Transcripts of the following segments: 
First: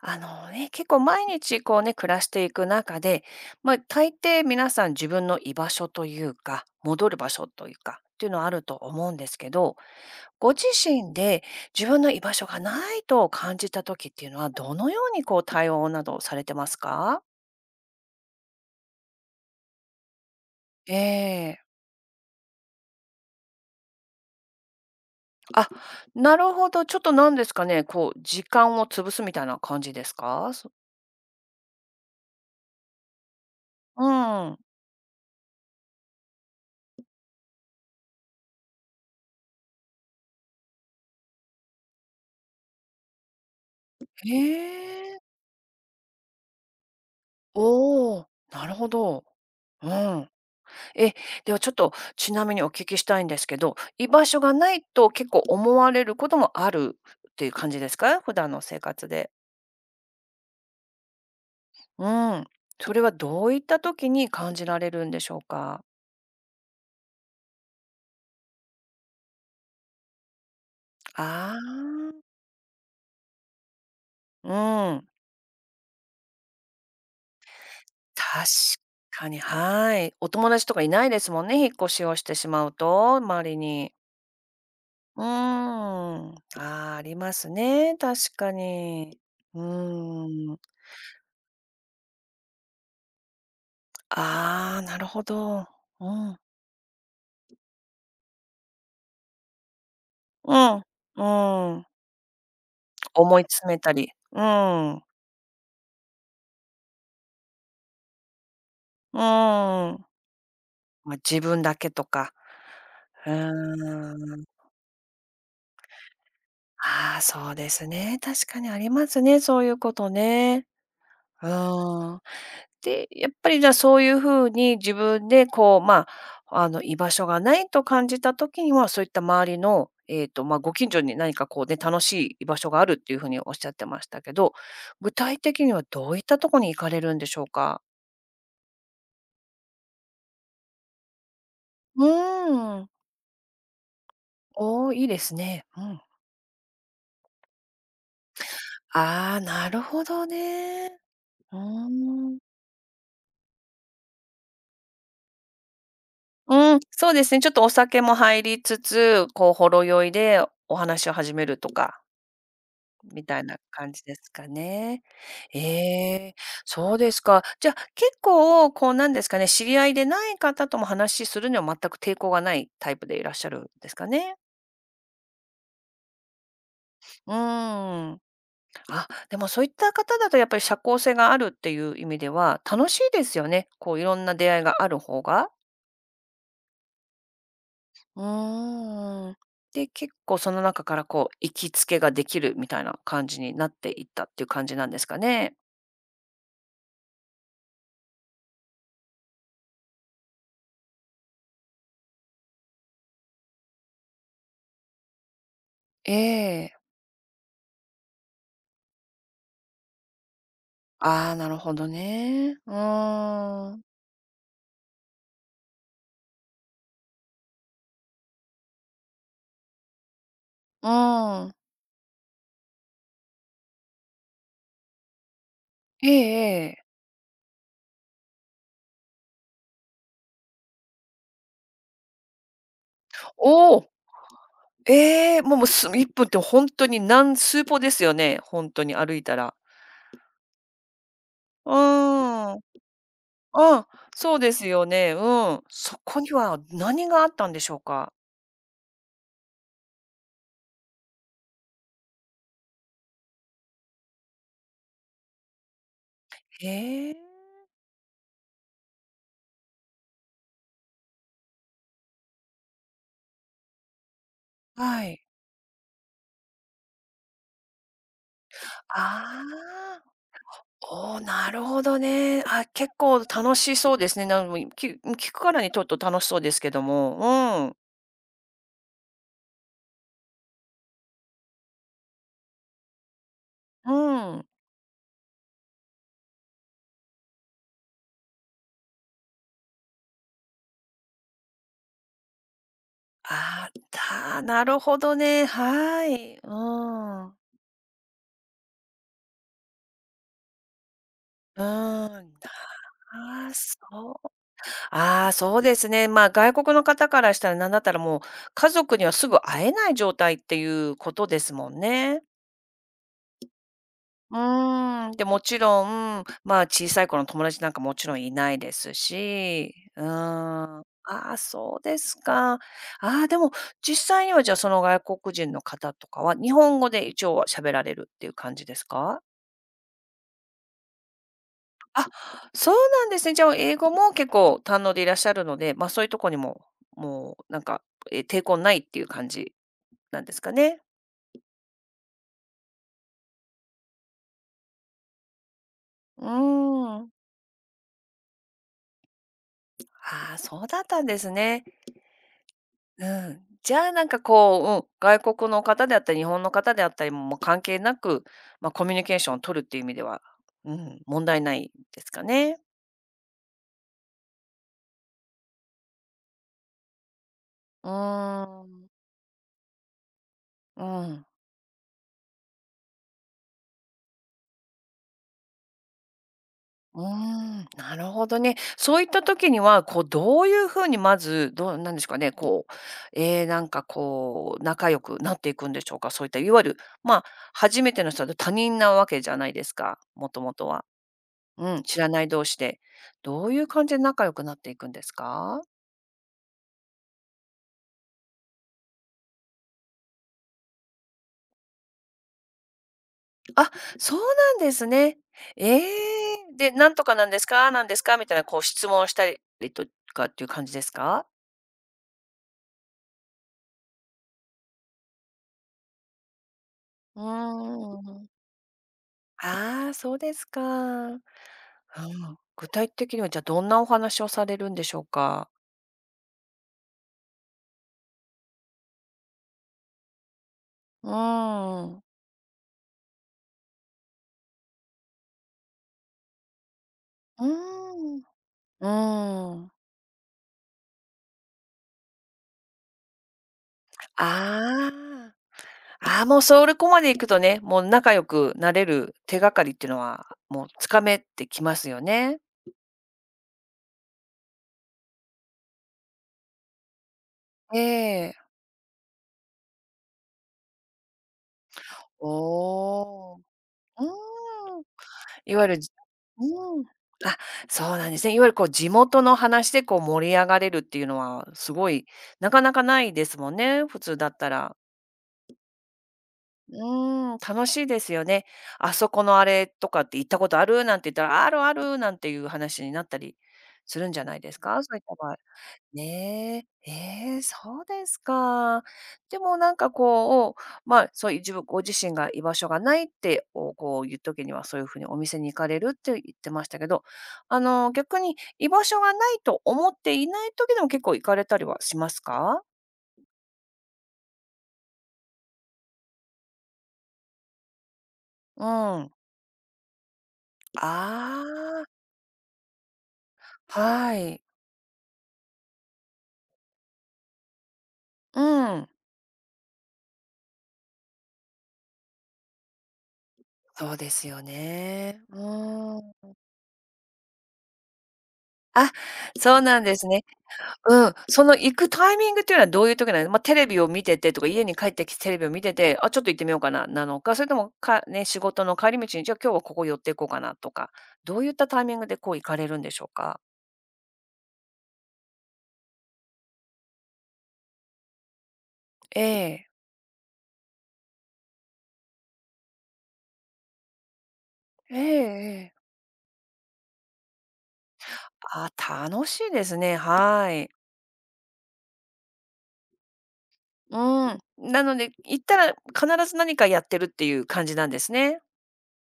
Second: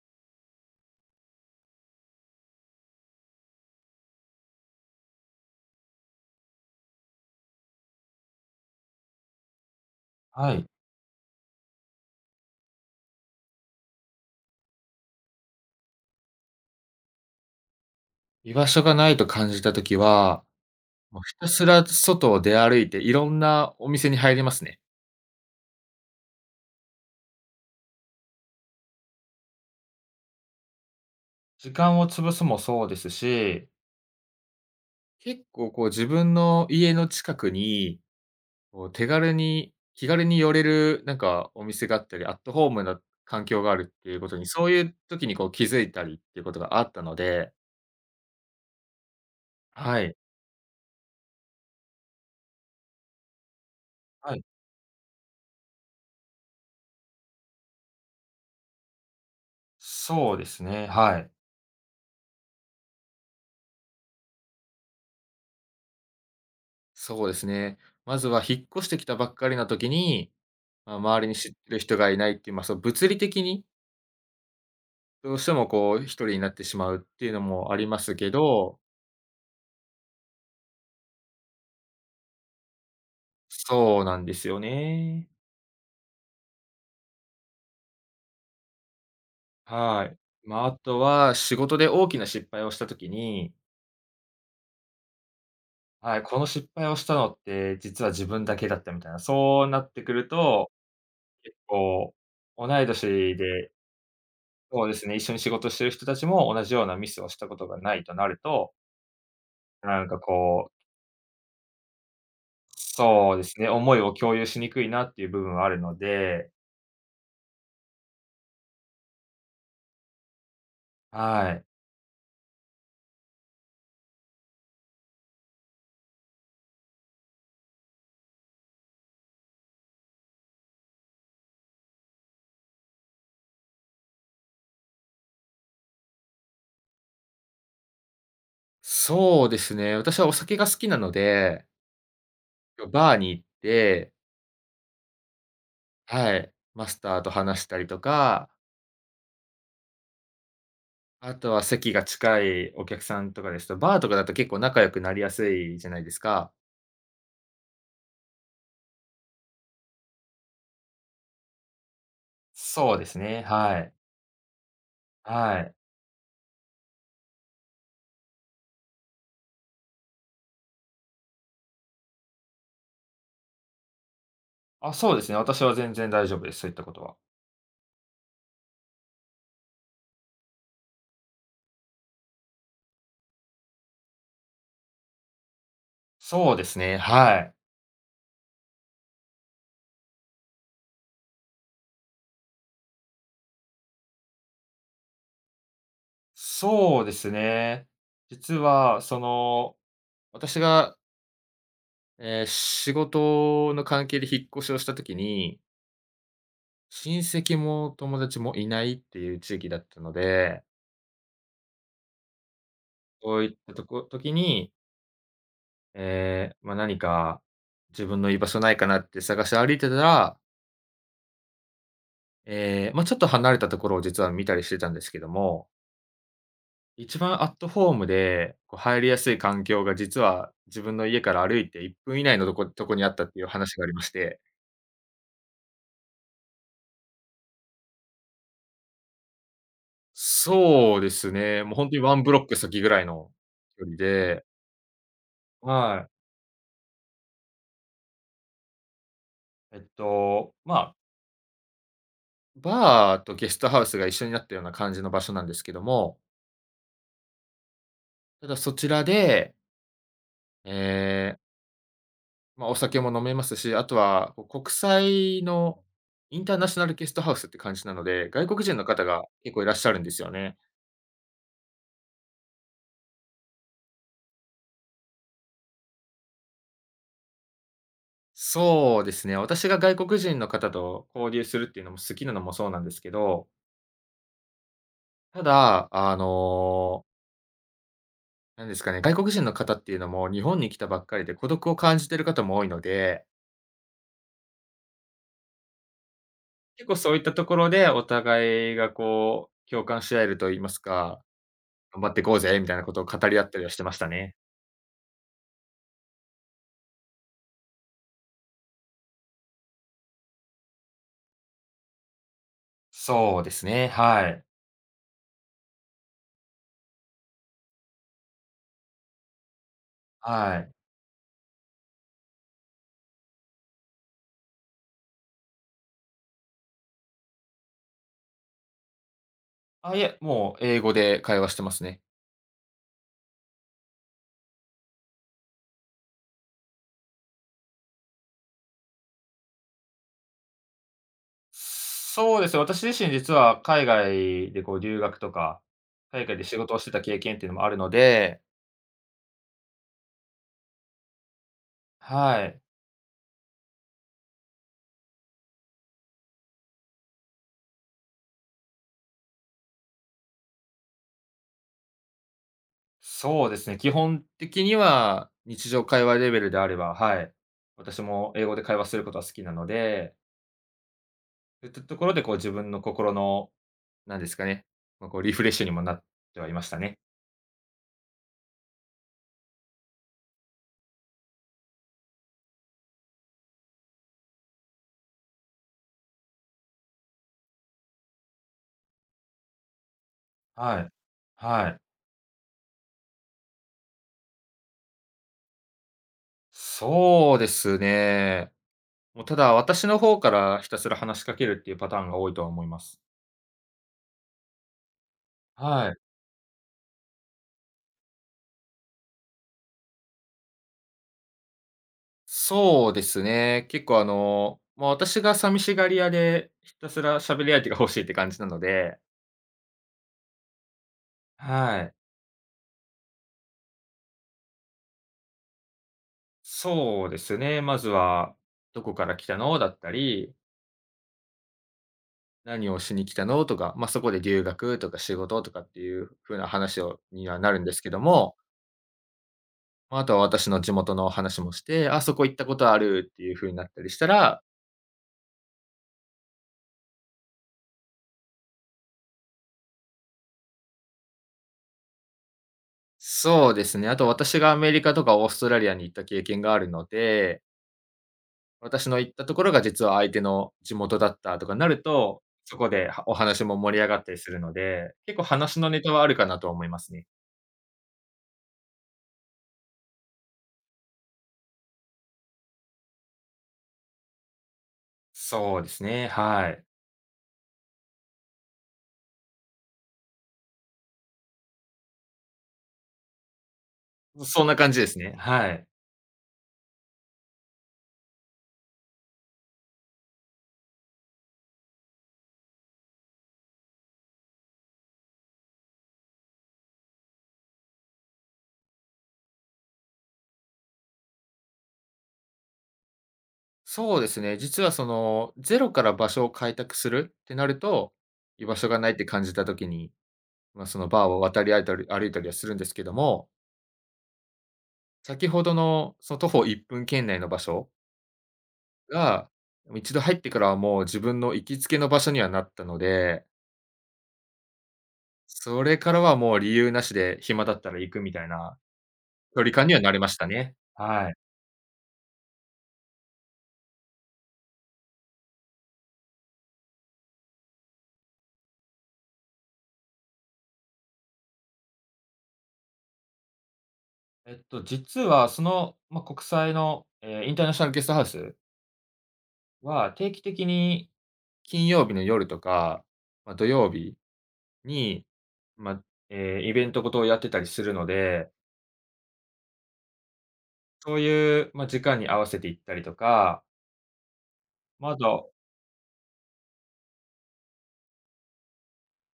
あのね、結構毎日こうね、暮らしていく中で、まあ、大抵皆さん自分の居場所というか、戻る場所というか、っていうのはあると思うんですけど、ごはい。自身で自分の居場所がないと感じた時っていうのは、どのようにこう対応などされてますか？居場所がないと感じたときは、えもうひたえ。すら外を出歩いて、いろんなお店に入りますね。あ、なるほど、ちょっとなんですかね、こう時間を潰すみたいな感じですか？そ時間を潰すもそうですし、うん。結構こう自分の家の近くに、こう手軽に気軽に寄れるなんかお店があったり、アットホームな環境があるっていうこへとに、そういうえ。時にこう気づいたりっていうことがあったので。おお、なるほど。うはい。ん。え、ではちょっとちなみにお聞きしたいんですけど、居場は所い。がないと結構思われることもあるっていう感じですか？普段の生活で。そうですね、はい。うん。それはどういった時に感じられるんでしょうか？そうですね。まずは引っ越してきたばっかりな時に、まあ、周りに知っあてる人があ、いないっていう、まあ、その物理的に、うん。どうしてもこう一人になってしまうっていうのもありますけ確ど。かに、はい。お友達とかいないですもんね、引っ越しをしてしまうと、周りに。そうなんですようーね。ん。あーありますね、確かに。うはい。ーまん。あ、あとは仕事で大きな失敗をした時に、ああ、なるほど。うはい、こん。の失敗をしたのって実は自分だけだったみたいな、そうなってくるうと、ん、うん、こう、同い年思いで、詰めたり、うそうでん、すね、一緒に仕事してる人たちも同じようなミスをしたことがないとなると、うなん。んかこう、ま、自分だけとか。うそうですね、思いを共ー有ん。しにくいなっていう部分はあるので。ああ、そうですね。確かにありますね、そういうことね。うはい。ーん。で、やっぱりじゃあ、そういう風に自分でこう、ま、あの、居場所がないと感じた時には、そういった周りの、ま、ご近所に何かこうね、楽しい居場所があるっていう風におっしゃってましたけど、具体的にはどういったとこに行かれるんでしょうか？そうですね、私はお酒が好きなので、うーん。バーに行って、おーいいですね。うん。はい、マスターと話したりとか、ああ、なるほどね。あとうーは席がん。近いお客さんとかですと、バーとかだと結構仲良くなりやすいじゃないですか。うん、そうですね、ちょっとお酒も入りつつ、こう、ほろ酔いでお話を始めるとか、そうですみたね、いなはい。感じですかね。えはい。え、そうですか。じゃあ、結構、こう、なんですかね、知り合いでない方とも話しするには全く抵抗がないタイプでいらっしゃるんですかね？あ、そうですね、私は全然大丈夫です、そういったことは。うーん。あ、でもそういった方だとやっぱり社交性があるっていう意味では、楽しいですよね。こういろんな出会いがある方が。そうですね、はい。うーん。で、結構その中からこう行きつけができるみたいな感じになっていったっていう感じなんですかね？そうですね。実は、その、私が、仕事の関係で引っ越しをした時に、ええ。親戚も友達もいないっていう地域だったので、ああ、なるほどね。うそういったーん。とこ時に、ま、何か自分の居場所ないかなって探して歩いてたら、うーん。ま、ちょっと離れたところを実は見たりしてたんですけども、ええええ。一番アットホームで、こう入りやすい環境が実は自分の家から歩いて1分以内のとこにあったっていう話おがあお！りまして。ええ、もう1分って本当に何数歩ですよね、本当に歩いたら。そうですね、うもうほんとにワンブロッークん。先ぐらいのう距ん、離そうで。ですよね。うん。そはこい。には何があったんでしょうか？まあ、バーとゲストハウスが一緒になったような感じの場所なんですけども、へえ。ただそちらで、ええ、まあ、お酒も飲めますし、あとは、こう、国はい。際の、インターナショナルゲストハウスって感じなので、外国人の方があ結構いらっしゃるんあ、ですよね。おお、なるほどね。あ、結構楽しそうですね。なんもいき聞くからにちょっと楽しそうですけども。うん。そうですね、私が外国人の方と交流するっていうのも好きなのもそうなんですけど、うん。ただ、なんですかね、外国人の方っていうのも日本に来たばっかりで孤独を感じてる方も多いので、ああ、なるほどね。はい。う結構そういっん。たうところで、お互いがこう、共感し合えると言いますか、ん。頑張ってこうぜみたいなことを語り合あっあ、たりはしてましたそう。ね。ああ、そうですね。まあ、外国の方からしたらなんだったらもう、家族にはすぐ会えない状態っていうことですもんね。そうですね、はうい。ーん、で、もちろん、まあ、小さい頃の友達なんかもちろんいないですし、うはい。ーん。ああ、そうですか。ああ、でも実際にはじゃあ、その外国人の方とかは、日本語で一応は喋られるっていう感じですか？あ、いえ、もう英語で会話してますね。あ、そうなんですね。じゃあ、英語も結構堪能でいらっしゃるので、ま、そういうとこにも、もうなんか、え、抵抗ないっていう感じなんですかね？そうですね、私自身実は海外でこう留学とか、う海外で仕事をしてーたん。経験っていうのもあるので。ああ、そうだったんですね。はい。うん。じゃあ、なんかこう、うん、外国の方であったり、日本の方であったりも、もう関係なく、まあ、コミュニケーションを取るっていう意味では、うん、問題ないですかね。そうですね、基本的には日常会話レベルであれば、はい。う私も英語でー会話ん、することは好きなので、うん、そういったところで、こう自分の心の、なんですかね、まあ、こうリフレッシュにもなってはいましたね。うーん、なるほどね。そういった時には、こう、どういうふうにまず、どうなんですかね、こう、ええ、なんかこう、仲良くなっていくんでしょうか？そういった、いわゆる、まあ、初めての人で他人なわけじゃないですか、もともとはは。い。はうい。ん、知らない同士で。どういう感じで仲良くなっていくんですか？そうですね。もうただ、私の方からひたすら話しかけるっていうパターンが多いとは思います。あ、そうなんですね。えはい。え。で、「なんとかなんですか？なんですか？」みたいなこう質問したりとかっていう感じですか？そうですね。結構、まあ、私が寂しがり屋で、ひたすらう喋り相手が欲しーいって感じん。なので、ああ、そうですか。うん。はい。具体的にはじゃあどんなお話をされるんでしょうか？そうですね。まずは、どこから来たのだったり、うーん。何をしに来たのとか、まあ、そこで留学とか仕事とかっていう風な話をにはうなるんですけどーん。うも、ーん。まあ、あとは私の地元の話もして、あ、そこ行ったことあるっていう風になったりしたら、ああ。ああ、もうそこまで行くとね、もう仲良くなれる手がかりっていうのは、もうつかめてきますよね。そうですね、あと私がアメリカとかオーストラリアに行った経験があるので、ええ。私の行ったところが実は相手の地元だったとかなると、そこではおおお。う話も盛り上がっーたりするのん。で、結構い話わゆのる、ネじタはあるかなと思いまうん。すね。あ、そうなんですね。いわゆるこう地元の話でこう盛り上がれるっていうのは、すごい、なかなかないですもんね、普通だったら。そうですね、はい。うーん、楽しいですよね。あそこのあれとかって行ったことある？なんて言ったら、あるある、なんていう話になったりするんじゃないそんでなす感じか？でそうすいっね、た場合。はい。ねえ、ええ、そうですか。でもなんかこう、まあ、そういう自分ご自身が居場所がないって、こう言う時には、そういうふうにお店に行かれるって言ってましたけど、あの、逆に居場所がないと思っていない時でも結構行かれたりはしますか？そうですね。実はその、ゼロから場所を開拓するってなると、居場う所がないってん。感じた時に、まあ、そのバーを渡あり歩いたり歩いたりはするんですけども、あ、はい。先ほどのその徒歩1分圏内の場所うん、が、一度入ってからはもう自分の行きつけの場所にはなったので、そうですよね。うそれからはん。もう理由なしで暇だったら行くみたいなあ、距離そう感にはなんなでりすましね。たね。うはい。ん、その行くタイミングっていうのはどういう時なんまあ、テレビを見ててとか、家に帰ってきてテレビを見てて、あ、ちょっと行ってみようかな、なのか、それとも、かね、仕事の帰り道に、じゃあ今日はここ寄っていこうかなとか、どういったタイミングでこう行かれるんでしょうか？実はその、まあ、国際の、インターナショナルゲストハウスええ。は定期的に金曜日の夜とか、まあ、土曜日ええに、まええ。あ、イベントごとをやってたりするので、ああ、楽しいですね、はい。そういう、まあ、時間に合わせて行ったりとか、うん。なまあ、のあで、と、行ったら必ず何かやってるっていう感じなんですね。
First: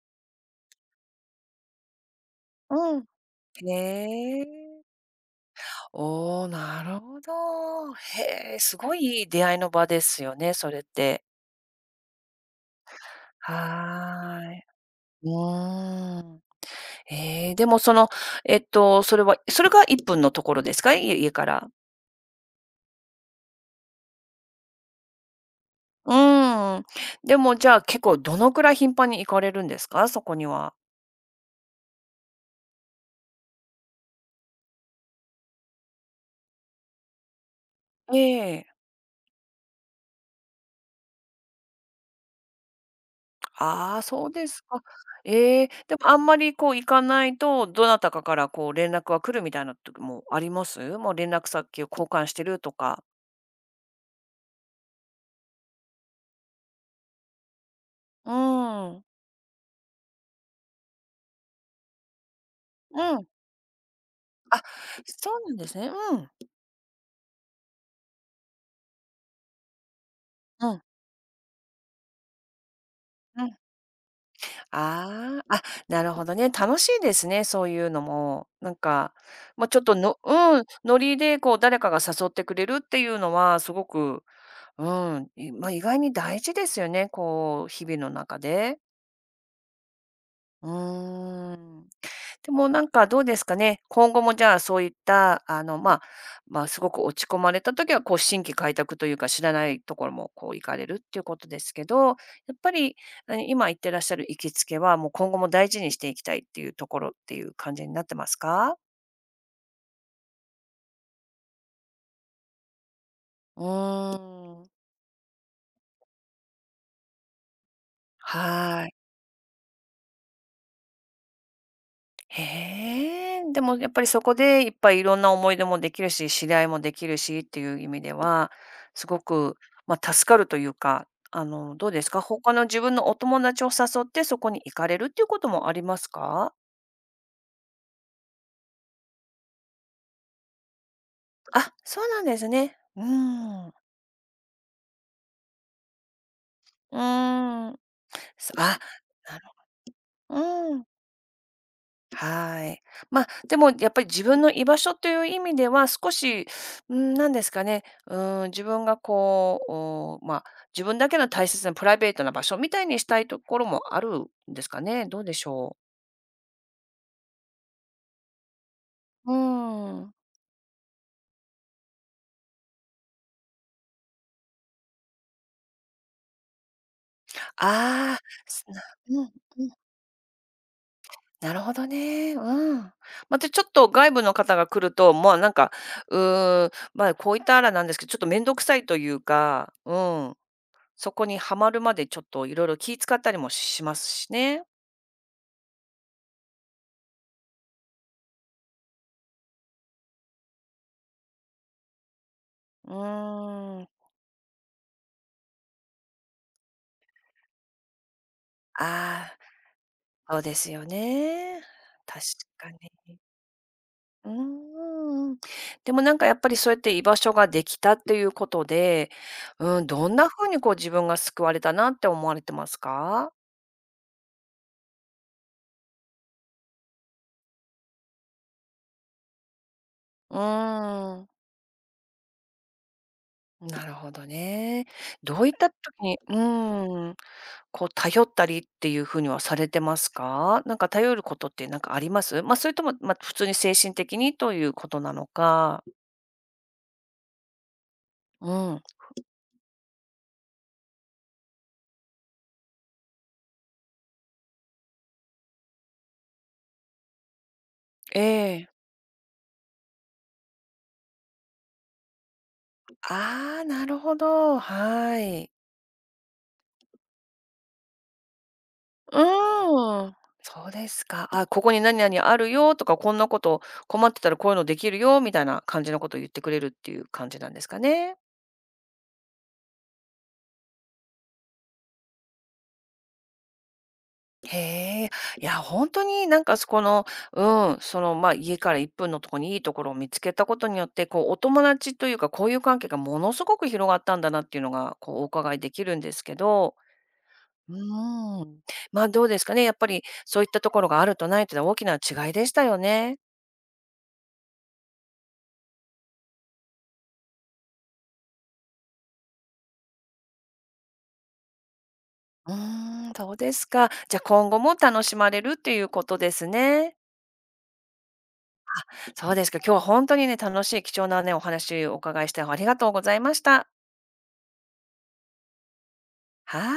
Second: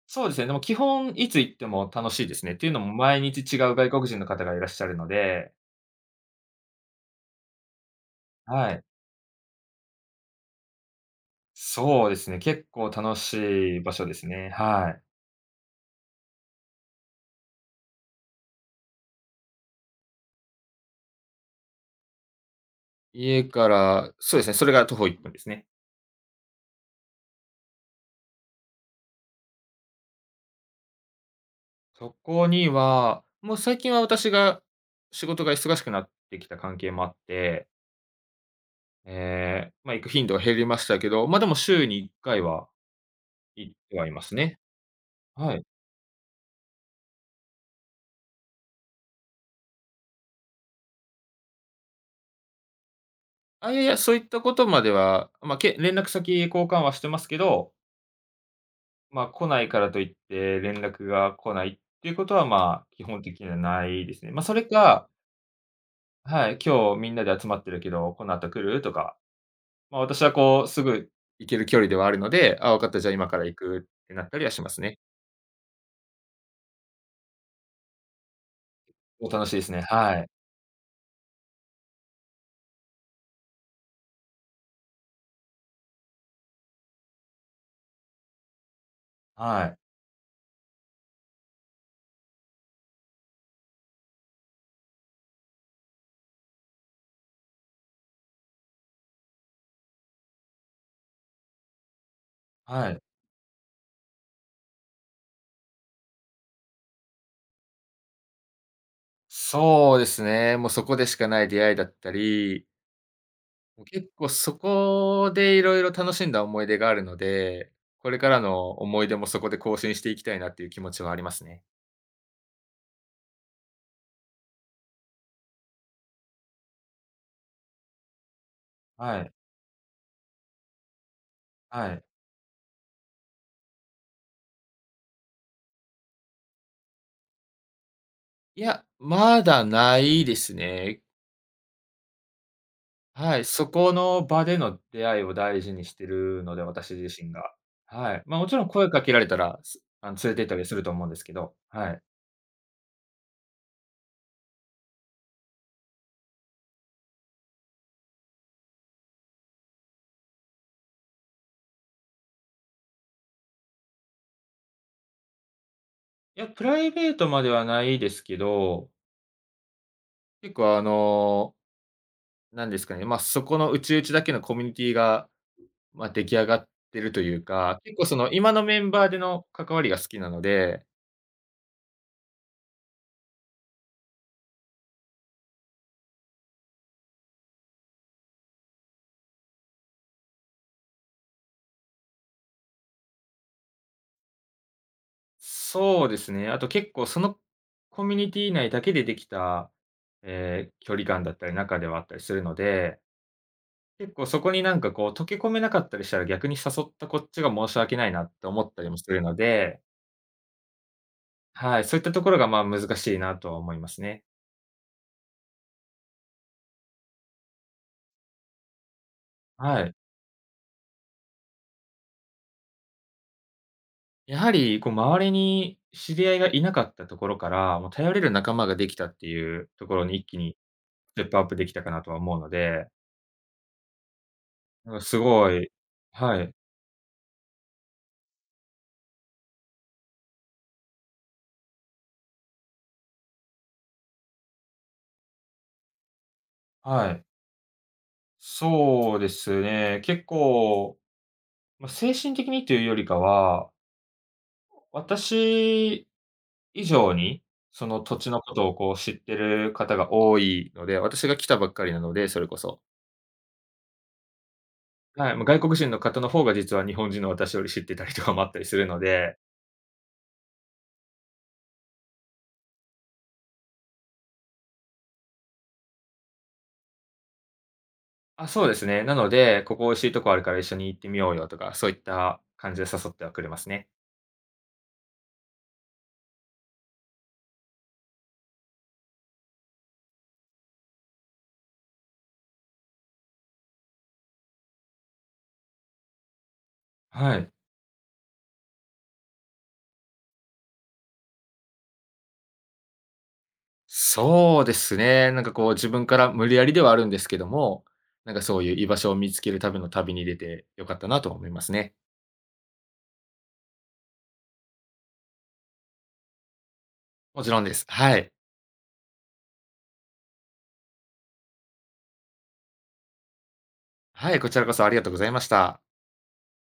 そうですね、でも基本いつ行っても楽しいですね。っていうのもうん。毎日違う外国人のへ方がいらっしゃえ。るので。おお、なるほど。へえ、はすい。ごいいい出会いの場ですよね、それって。そうですね、結構楽しい場所ですはね、ーい。はい。うーん。えーでもその、それはそれが1分のところですか？家家から。家からそうですね、それが徒歩1分ですね。うーん。でもじゃあ、結構どのくらい頻繁に行かれるんですか？そこには。そこには、もう最近は私が仕事が忙しくなってきた関係もあって、ええ。まあ、行く頻度は減りましたけど、まあ、でも週に1回は行っあてあ、はいまそうすでね。すか。はえい。え、でもあんまりこう行かないと、どなたかからこう連絡が来るみたいな時もあります？もう連絡先を交換してるとか。あ、いやいや、そういったことまでは、まあ、連絡先交換はしてますけど、うん。まあ、来ないからといって連絡が来ないっていうことは、まあ、基う本ん。的にはないですね。まあ、それあ、か、そうなんですね。うん。はい、今日みんなで集まってるけど、この後来る？とか、まあ、私はこうう、すん。ぐ行ける距離ではあるので、あ、分かった、じゃあ今かうらん。行くってなったりはしますね。ああ、あ、なるほどね。楽しいですね、そういうのも。なんか、お、楽しいでまあ、すちょね。っとはのい。うん、ノリでこう誰かが誘ってくれるっていうのはすごく、うん、いまあ、意外に大事ですよね、こう日々の中で。はい。うーん。でもなんかどうですかね、今後もじゃあそういった、あの、まあ、まあ、すごく落ち込まれた時は、こう、新規開拓というか、知らないところもこう行かれるっていうことですけど、やっぱはり、い。あの、今行ってらっしゃる行きつけは、もう今後も大事にしていきたいっていうところっていう感じになってますか？そうですね。もうそこでしかない出会いだったり、うもう結構そーん。こでいろいろ楽しんだ思い出があるので、これからのはーい。思い出もそこで更新していきたいなっていう気持ちはありますね。へえ、でもやっぱりそこでいっぱいいろんな思い出もできるし、知り合いもできるしっていう意味では、すごはい、く、まあ、助かるというか、あの、どうはでい。すか？他の自分のお友達を誘ってそこに行かれるっていうこともありますか？いや、まだないですね。あ、そうなんですね。うはい、そーん。この場での出会いを大事にしてるので、私う自身が。ん。はい。ま、もそちろんあ、声かけられたなるら、すあの、連れうて行ったりすーるん。と思うんですけど、はい。はい。まあ、でもやっぱり自分の居場所という意味では、少し、うん、なんですかね、うん、自分がこう、おお、自分だけの大切なプライベートな場所みたいにしたいところもあるんですかね？どうでしょいや、プライベートまではないですけど、う？うん。結構なんですかね、まあ、そこの内々だけのコミュニティが、まあ、出来上がってるというか、結構そああ、の今のすメなンバーうでんうん。の関 わりが好きなので。なるほどね。うん。またちょっと外部の方が来ると、もうなんか、うーん、ま、こういったあらなんですけど、ちょっと面倒くさいというか、うん。そこにはまるまでちょっといろいろ気使ったりもしますしね。そうですね、あと結構そのコミュニティ内だけでできた、距離感だったり中ではあったりするのうで、ーん。結構そこになんかこう溶け込めなかったりしたら逆に誘ったこっちが申し訳ないなって思ったりもするあのあ、で、そうですよね。はい、そういった確ところがまあか難に。しいなとは思いますね。うーん。でもなんかやっぱりそうやって居場所ができたっていうことで、うはん、い。どんな風にこう自分が救われたなって思われてますか？やはり、こう、周りに知り合いがいなかったところから、もう頼れる仲間ができたっていうところに一う気にーステん、ップアップできたかなとは思うので、なるほどね。なんかすどうごいったい。時にうはい、ーん。こう、頼ったりっていうふうにはされてますか？なんか頼ることってなんかあります？まあ、それとも、まあ、普通に精神的にということなのか。はい。うん。そうですね、結構、まあ、精神的にというよりかは、私以上に、その土え地のことえ。をこう知ってる方が多いので、私が来たばっかりなので、それこそ。ああ、なるほど、ははい、まあい。外国人の方の方が実は日本人の私より知ってたりとかもあったりするのうで。ーん。そうですか。あ、ここに何々あるよとか、こんなこと困ってたらこういうのできるよみたいな感じのことを言ってくれるっていう感じなんですかね？あ、そうですね。なので、ここ美味しいとこあるから一緒に行ってみようよとか、そういった感じで誘ってはくれますね。へえ。いや、本当になんかそこの、うん、その、まあ、家から1分のとこにいいところを見つけたことによって、こうお友達というか、交友関係がものすごく広がったんだなっていうのが、こうお伺いできるんですけど、はい。うーん。まあ、どうですかね、やっぱりそういったところがあるとないというのは大きな違いでしたよね。そうですね。なんかこう自分から無理やりではあるんですけども、なんかそういう居場所を見つけるための旅に出て良かったなと思いますね。うーん、そうですか。じゃ、あ今後も楽しまれるっていうことですね。もちろんです。はい。そうですか、今日は本当にね、楽しい貴重なね、お話をお伺いしてありがとうございました。はい、こちらこそありがとうございました。はい